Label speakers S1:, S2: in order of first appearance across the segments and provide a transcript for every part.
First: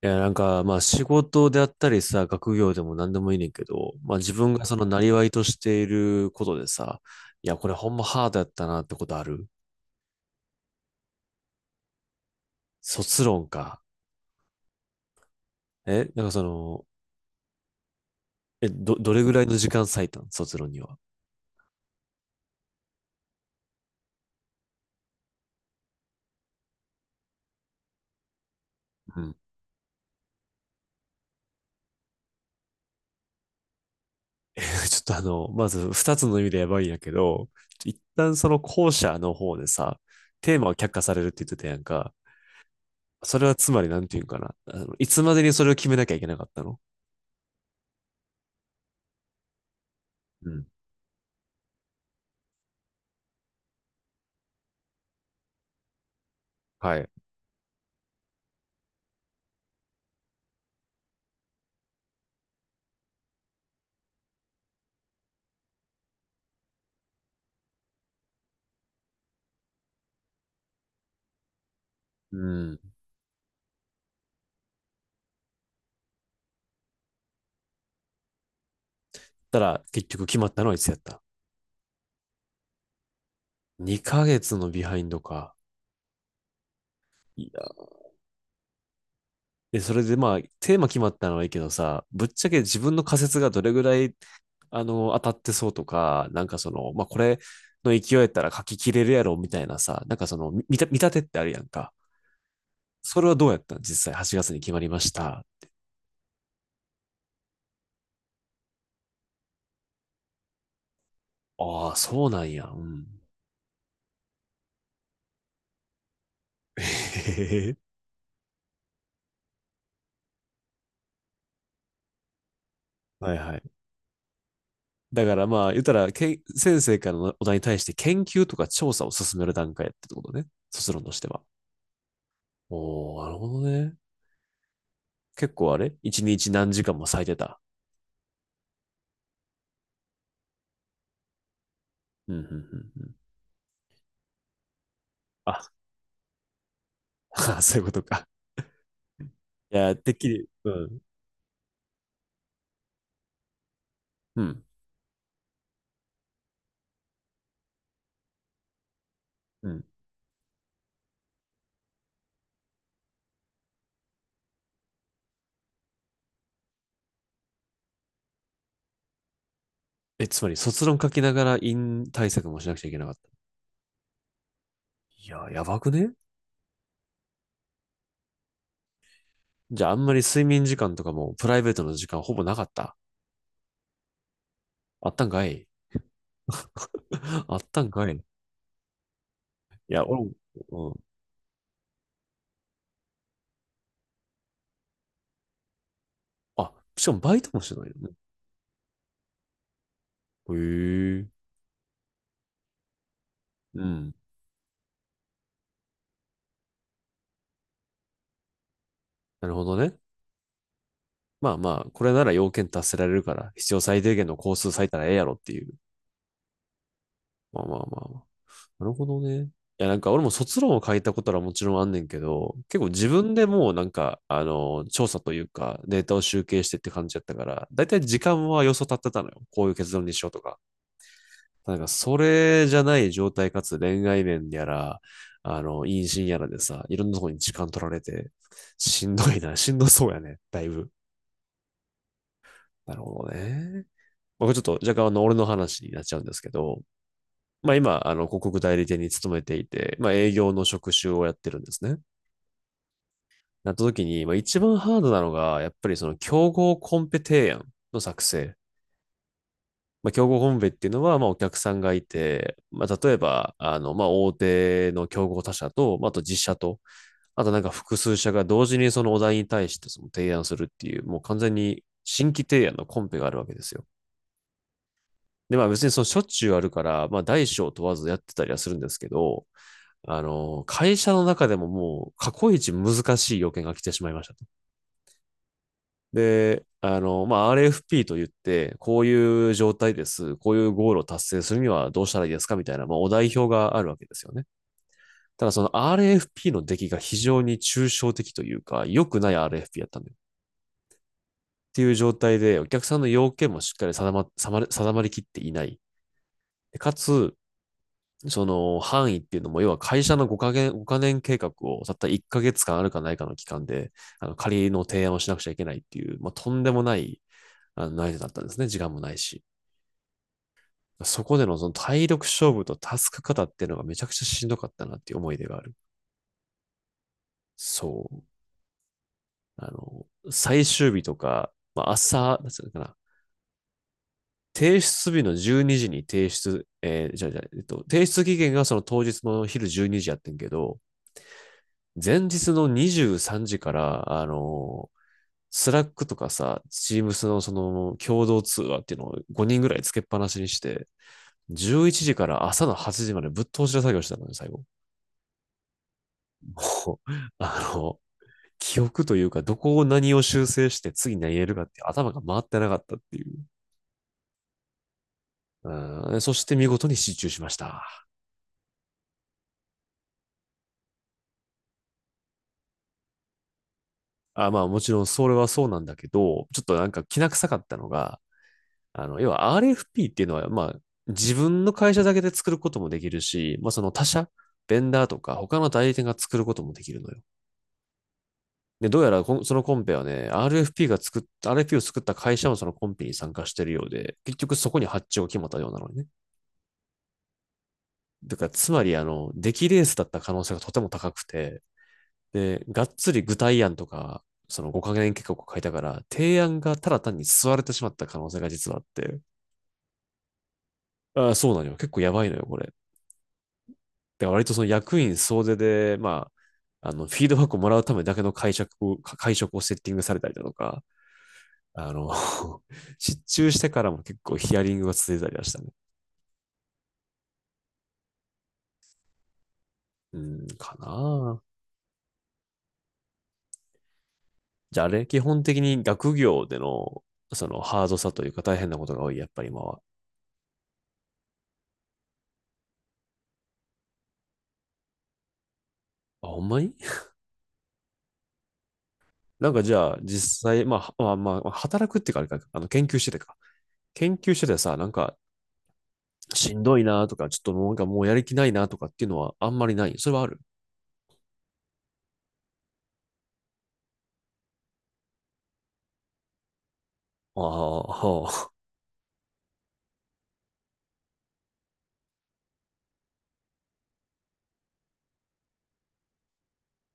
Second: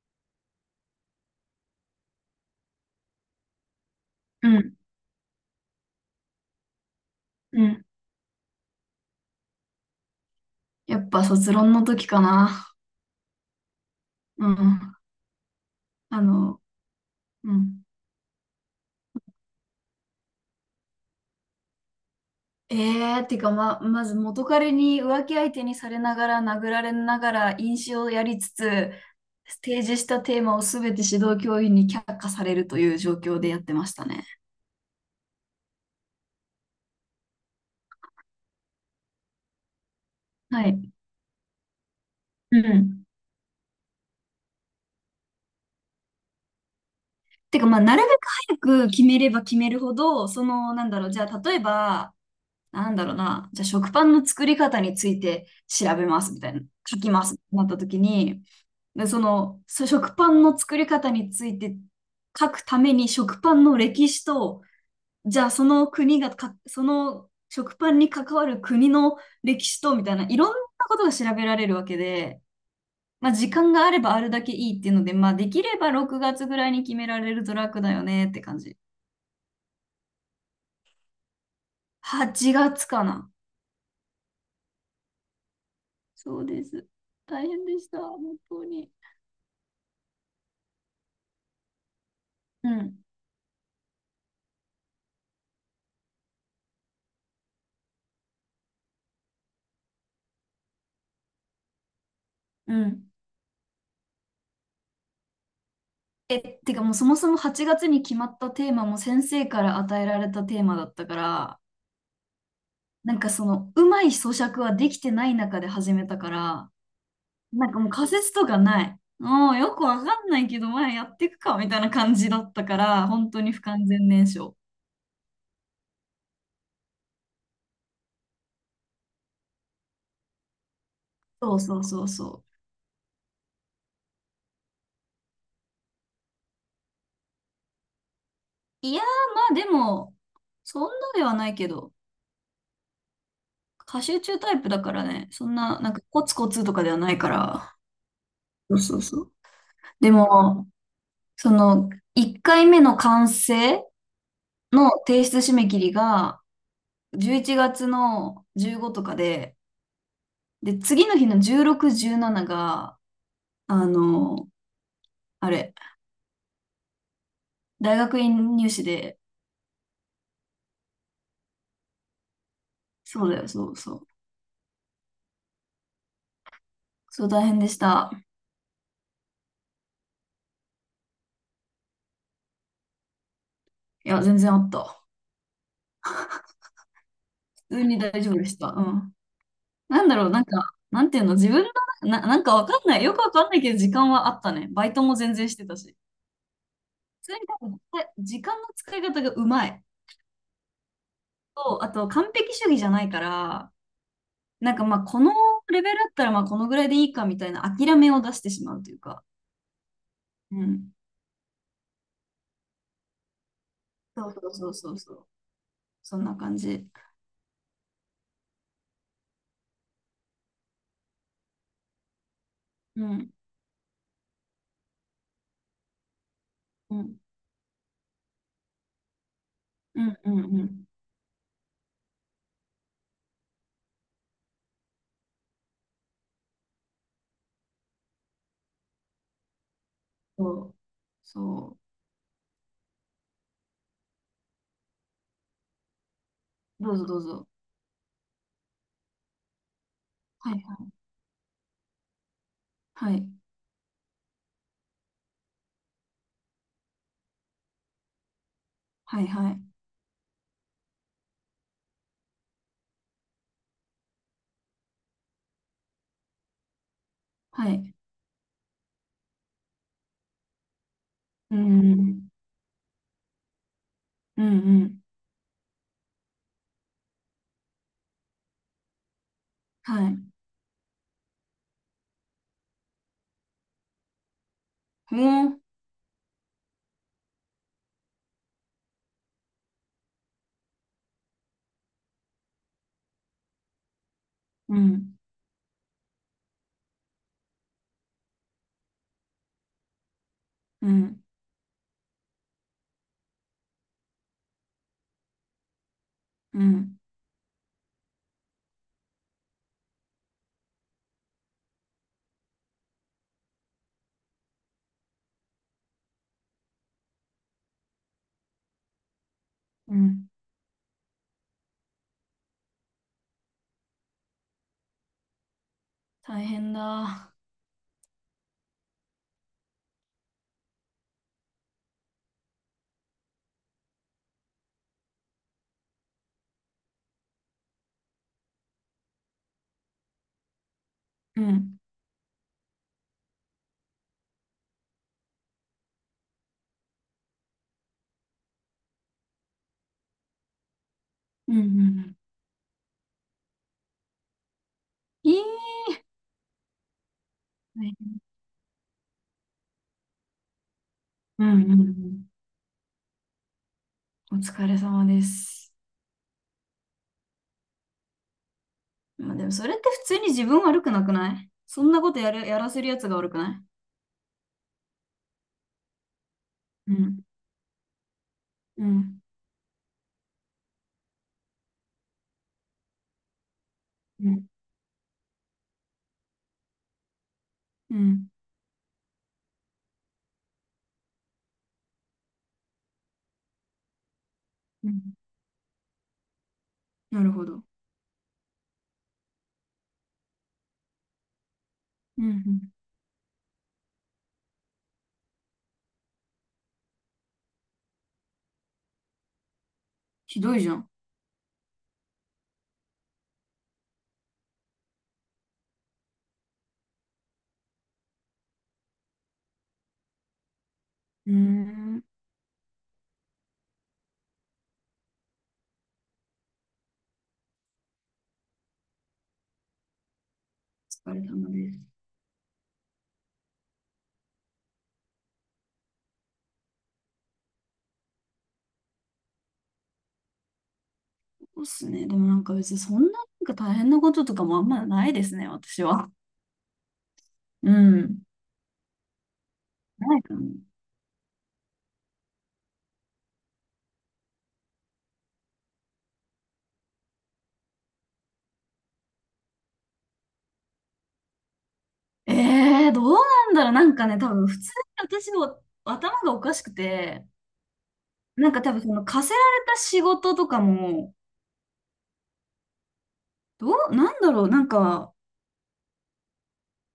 S1: いや、なんか、まあ仕事であったりさ、学業でも何でもいいねんけど、まあ自
S2: う
S1: 分がそ
S2: ん、
S1: のなりわいとしていることでさ、いや、
S2: う
S1: これ
S2: ん。
S1: ほんまハードやったなってことある？
S2: やっぱ卒論の時かな。
S1: 卒論か。
S2: うん。あ
S1: なんかそ
S2: の、
S1: の、
S2: うん。
S1: どれぐらいの時間割いたん卒論には？
S2: えってかまず元彼に浮気相手にされながら殴られながら飲酒をやりつつ、
S1: うん。
S2: 提示したテーマをすべて指導教員に却下されるという状況でやってましたね。
S1: え、ちょっとあの、まず二つの意味でやばいんやけど、一旦その後者の方でさ、テー
S2: は
S1: マを却
S2: い。
S1: 下されるって言ってたやんか。
S2: うん。
S1: それはつまりなんていうんかな。あの、いつまでにそれを決めなきゃいけなかったの？
S2: てか、まあ、なるべく早く決めれば決めるほど、そ
S1: うん。
S2: の、なんだろう、じゃあ、例えば、なんだろうな、じゃあ食パンの作り方について調べますみたいな、書
S1: はい。
S2: きますってなった時に、でその食パンの作り方について書くために食パンの歴史と、じゃあその国がか、その食パンに関わる国の歴史とみたいな、いろんなことが調べられるわけ
S1: う
S2: で、
S1: ん。
S2: まあ、時間があればあるだけいいっていうので、まあ、できれば6月ぐらいに決められると楽だよねって感じ。
S1: たら結局決まったのはいつやった？
S2: 8月かな。
S1: 2ヶ月のビハインドか。
S2: そうです。
S1: い
S2: 大
S1: や。
S2: 変でした、本当に。
S1: で、それでまあ、テーマ決まったのはいいけどさ、ぶっちゃけ
S2: う
S1: 自分
S2: ん。
S1: の仮説がどれぐらい、あの、当たってそうとか、なんかその、まあこれの勢いやったら書き切れるやろみたいなさ、なんかその、み見た、見立てってあるやんか。
S2: うん。
S1: それはどうやったの、実際8月に決まりました？
S2: え、てかもうそもそも8月に決まったテーマも先生から与えられたテーマだったから、
S1: ああ、そうなんや。う
S2: なん
S1: ん。
S2: かそのうまい咀嚼はできてない中で始めたから、
S1: へ
S2: な
S1: へ
S2: ん
S1: へ。
S2: かもう仮説とかない。もうよくわかんないけど、まあやっていくかみたいな感じだったから、本
S1: はい
S2: 当に
S1: は
S2: 不
S1: い。
S2: 完全燃焼。
S1: だからまあ、言ったら、けん先生からのお題に対して研究とか調査を進める段階やってことね。卒論としては。
S2: そうそうそうそう。
S1: おー、なるほどね。結構あれ一日何時間も咲いてた？
S2: いやー、まあでも、そんなではないけど、
S1: うん、うん、うんうん。
S2: 過集中タイプだからね、そん
S1: あ、
S2: な、なんかコツコツとかではないか
S1: そ
S2: ら。
S1: ういうことか。
S2: そうそうそう。
S1: いや、
S2: で
S1: てっきり、
S2: も、
S1: うん、
S2: その、1回目の完成
S1: うん、
S2: の提出締め切りが11月の15とかで、
S1: うん。
S2: で、次の日の16、17が、あの、あれ、大学院入試で。
S1: つまり卒論書きながら院対策もしなくちゃいけなかった？
S2: そうだよ、そうそう。
S1: いや、やばくね？
S2: そう大変でした。
S1: じゃああんまり睡眠時間とかもプライベートの時間ほぼなかった？
S2: いや、全然あった。
S1: あったんかい。 あっ
S2: 普
S1: た
S2: 通
S1: ん
S2: に
S1: か
S2: 大
S1: いい。
S2: 丈夫でした。うん。な
S1: や、
S2: んだ
S1: 俺
S2: ろ
S1: も、
S2: う、なんか、
S1: うん。
S2: なんていうの、自分の、なんかわかんない。よくわかんないけど、時間はあったね。バイトも全然してたし。
S1: あ、しかも
S2: 普通
S1: バ
S2: に
S1: イトも
S2: 多
S1: して
S2: 分、
S1: ないよね。
S2: 時間の使い方がうまい。
S1: へえ。
S2: と、あと、完璧主義じゃないから、
S1: うん。
S2: なんかまあ、このレベルだったらまあ、このぐらいでいいかみたいな諦めを出してしまうというか。
S1: なるほどね。
S2: うん。
S1: まあまあ、これなら要件達せられるから、必要最低限
S2: そう
S1: の
S2: そ
S1: 工
S2: う
S1: 数
S2: そう
S1: 割い
S2: そ
S1: た
S2: う
S1: らええ
S2: そ
S1: や
S2: う。
S1: ろっていう。
S2: そんな感じ。
S1: まあまあまあまあ。なるほどね。いや、なんか俺も卒論を書いたことはもちろんあんねんけど、結構
S2: う
S1: 自
S2: ん。
S1: 分でもうなんか、あの、調査というか、データを集計してって
S2: う
S1: 感じ
S2: ん。
S1: やったから、だいたい時間は予想立ってたのよ。こういう結
S2: う
S1: 論に
S2: ん
S1: しよ
S2: う
S1: う
S2: ん
S1: とか。
S2: うん。
S1: なんか、それじゃない状態かつ恋愛面やら、あの、妊娠やらでさ、いろんなとこに時間取られて、しんどいな、しんどそうやね。
S2: そ
S1: だい
S2: う。
S1: ぶ。
S2: そ
S1: なるほどね。まあこれちょっと若干あの、俺の話になっちゃうんですけど、
S2: う。どうぞどうぞ。
S1: まあ今、あの、広告代理店に勤めていて、まあ営
S2: は
S1: 業
S2: い
S1: の職種をやってるんですね。
S2: はい。
S1: なった時に、まあ一番ハードなのが、やっぱりその競合コンペ提案の作成。
S2: はいはい。
S1: まあ競合コンペっていうのは、まあお客さんがいて、まあ例えば、あの、まあ大手の競合他社と、まああと実社と、あとなんか
S2: はい。
S1: 複数社が同時にそのお題に対してその提案するっていう、もう完全
S2: う
S1: に新
S2: ん。
S1: 規提案のコンペがあるわけですよ。
S2: うんうん。
S1: で、まあ別にそのしょっちゅうあるから、まあ大小問わずやってたりはするんですけど、
S2: はい。
S1: あの、会社の中でももう過去一難しい要件が来てしまいましたと。
S2: もう。
S1: で、あの、まあ、RFP と言って、こういう状態です。こういうゴールを達成するにはどうしたらいいですかみたいな、まあ、お代表があるわけですよね。
S2: うん。
S1: ただその RFP の出来が非常に抽象的というか、良くない RFP やったんだよ。
S2: うん。
S1: っていう状態で、お客さんの要件もしっかり定まりきっていない。
S2: う
S1: か
S2: ん。
S1: つ、その範囲っていうのも、要は会社の5か月、5年計画をたった1ヶ月間あるかないかの期間で、あの仮の提案をしなくちゃいけないっていう、まあ、とんでもないあのだったんですね。時間もないし。
S2: うん。
S1: そこでのその体力勝負とタスク型っていうのがめちゃくちゃしんどかったなっていう思い出がある。
S2: 大変だ。
S1: そう。あの、最終日とか、まあ、朝、なんていうのかな。提出日の12時にじに提出、えーじゃあじゃあえっと、提出期限がその当日の昼12時やってんけど、
S2: うん。
S1: 前日の23時から、あの、スラックとかさ、チームスのその共同通話っていうのを5人ぐらいつけっぱなしにして、
S2: うんうん
S1: 11
S2: う
S1: 時
S2: ん。
S1: から朝の8時までぶっ通しで作業してたのね、最後。
S2: いい。
S1: もう、あ
S2: 大
S1: の、
S2: 変。
S1: 記憶というか、どこを何を修正して次何入
S2: う
S1: れるか
S2: ん
S1: っ
S2: うんう
S1: て頭が
S2: ん。
S1: 回ってなかったっていう。
S2: お疲れ様です。
S1: うん、そして見事に失注しました。
S2: まあでもそれって普通に自分悪くなくない、そんなことやらせるやつが悪くな
S1: あ、まあもちろんそれはそうなんだけど、ちょっとなん
S2: い。う
S1: か気
S2: ん、
S1: な臭かったのが、
S2: う
S1: あの、
S2: ん、
S1: 要は RFP っていうのは、まあ、自分の会社だけで作ることもできるし、まあ、その他
S2: う
S1: 社、
S2: ん、
S1: ベンダーとか他の代理店が作ることもできるのよ。
S2: うん、
S1: で、どうやらそのコンペはね、RFP を作った会社もそのコンペに参加してるようで、結局そこに
S2: う
S1: 発
S2: ん。
S1: 注が決まったようなのね。
S2: なるほど。
S1: だから、つまり、あの、出来レースだった可能性がとても高くて、
S2: うん、うん。
S1: で、がっつり具体案とか、その5カ年計画を書いたから、提案がただ単に吸われてしまった可能性が実はあって、
S2: ひどいじゃん。
S1: ああ、そうなのよ。結構やばいのよ、これ。で割とその役員総出で、まあ、あの、フィードバックをもらうためだけの会食をセッティングされたりだとか、
S2: うー
S1: あ
S2: ん。
S1: の、失注してからも結構ヒアリングが続いたりはしたね。うん、か
S2: 疲れた
S1: な。
S2: のです。
S1: じゃああれ、基本的に学業での、そのハードさというか大変なことが多い、やっぱり今は？
S2: そうっすね。でもなんか別にそんななんか大変なこととかもあんまないですね、私は。
S1: あ、ほんまに？
S2: うん。
S1: なんかじゃあ
S2: ないか
S1: 実
S2: も。
S1: 際、まあ、働くっていうかあれか、あの、研究しててか。研究しててさ、なんか、しんどいなとか、ちょっともうなんかもうやる気ないなとかっていうのはあんまりない。それはある？
S2: えどうなんだろう。なんかね、多分普通に私の頭がおかしくて、
S1: ああ、
S2: な
S1: は。
S2: んか多分その課せられた仕事とかも、どう、なんだろう。なんか、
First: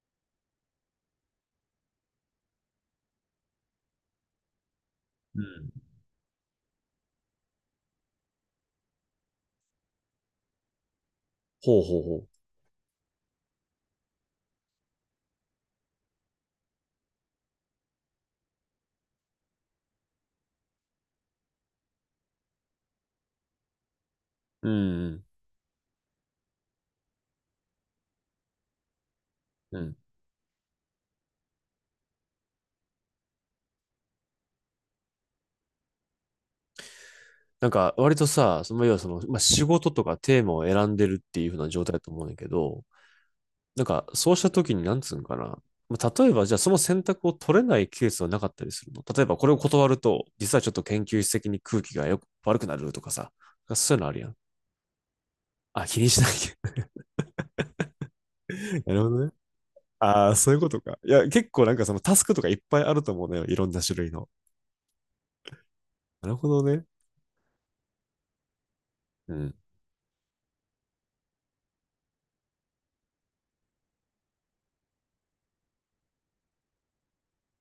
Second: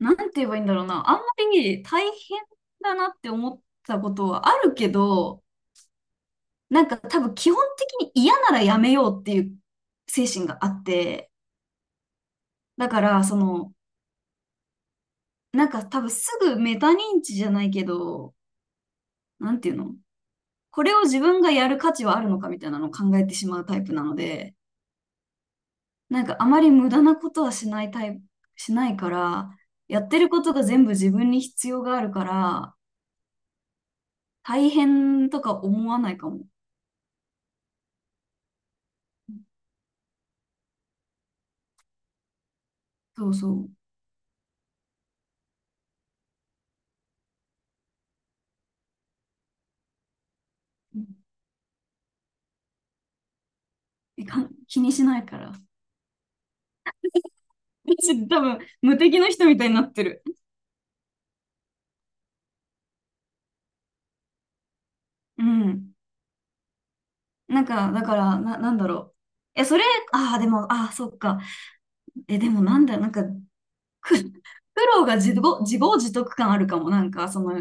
S2: なんて言えばいいんだろうな。あんまり大変だなって思ったことはあるけ
S1: う
S2: ど、
S1: ん。
S2: なんか多分基本的に嫌ならやめようっていう精神があって、
S1: ほうほうほ
S2: だからその、なんか多分すぐメタ認知じゃないけど、なんていうの、これを自分がやる価値はあるのかみたいなのを考えてしまうタイプなので、
S1: う。うんうん
S2: なんかあまり無駄なことはしないタイプ、しないから、
S1: うん。
S2: やってることが全部自分に必要があるから、大変とか思わないかも。
S1: なんか、割とさ、その、要はその、まあ、仕事とかテーマを選んでるっていう風な状態だと思うんだけど、
S2: そうそう。
S1: なんか、そうした時に、なんつうんかな。まあ、例えば、じゃあ、その選択を取れないケースはなかったりするの、例えば、これを断ると、実はちょっと研究室的に空気が悪くなるとかさ。そういうのある
S2: え
S1: やん。
S2: かん気にしないから。
S1: あ、気にしないけ
S2: 私多
S1: ど。
S2: 分
S1: な
S2: 無
S1: るほ
S2: 敵
S1: ど
S2: の
S1: ね。
S2: 人みたいになってる。
S1: ああ、そういうことか。いや、結構なんかそのタスクとかいっぱいあると思うのよ。いろんな種類の。
S2: うん。
S1: なるほどね。
S2: なんか、だから、なんだろう。
S1: うん。
S2: え、それ、ああ、でも、ああ、そっか。え、でもなんだよ、なんか、苦労が自業自得感あるかも。なんか、その、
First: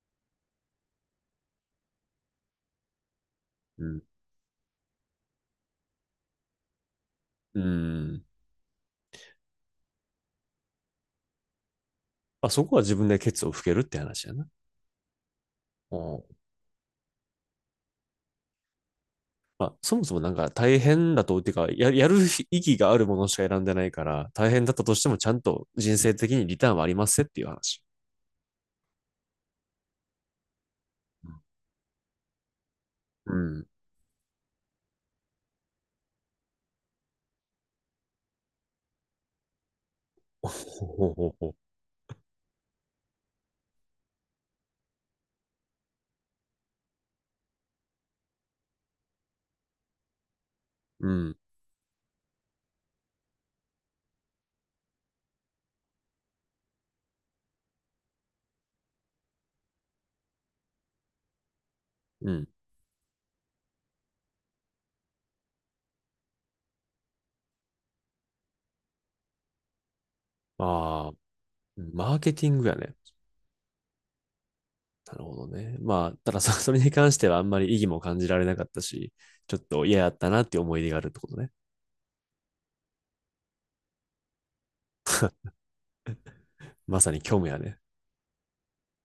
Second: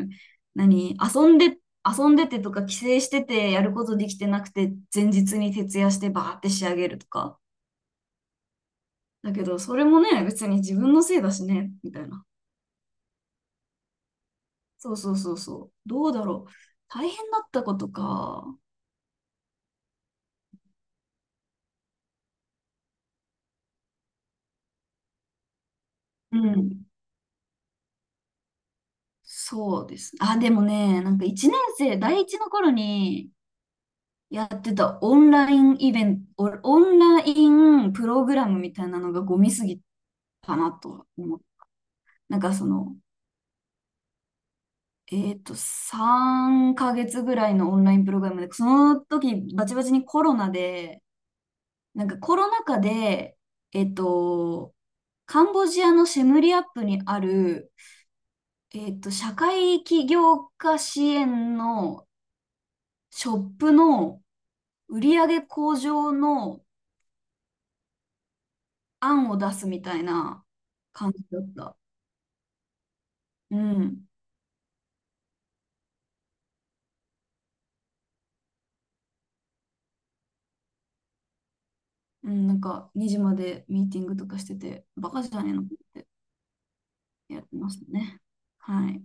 S2: 何、遊んでてとか、帰省してて、やる
S1: う
S2: こと
S1: ん。
S2: できてなくて、前日に徹夜してバーって仕上げるとか。
S1: うん。
S2: だけど、それもね、別に自分のせいだしね、みたいな。
S1: まあ、そこは自分でケツを拭けるって話やな。
S2: そうそうそうそう。
S1: う
S2: どう
S1: ん。
S2: だろう。大変だったことか。
S1: まあ、そもそもなんか大変だと、っていうか、やる意義があるものしか選んでないから、大変だったとしてもちゃんと人生的
S2: う
S1: にリターンは
S2: ん。
S1: ありますっていう話。
S2: そうです。あ、でもね、なんか1年生、第1の頃に
S1: うん。
S2: やってたオンラインプログラムみたいなのがゴミすぎ
S1: ほ
S2: たなとは
S1: ほほ
S2: 思う。
S1: ほ。
S2: なんかその、3ヶ月ぐらいのオンラインプログラムで、その時バチバチにコロナ で、
S1: うん。
S2: なんかコロナ禍で、えっと、カンボジアのシェムリアップにある、社会起業家支援の
S1: うん。
S2: ショップの売り上げ向上の案を出すみたいな
S1: あ
S2: 感
S1: あ、
S2: じだった。
S1: マーケティングやね。
S2: うん。
S1: なるほどね。まあ、ただそ、それに関してはあんまり意義も感じられなかったし、ちょっと嫌やったなっていう思い出があるってことね。
S2: うん、なんか2時までミーティングとかしてて、バカじゃねえのって
S1: まさに虚
S2: やっ
S1: 無
S2: て
S1: や
S2: ま
S1: ね。
S2: したね。はい。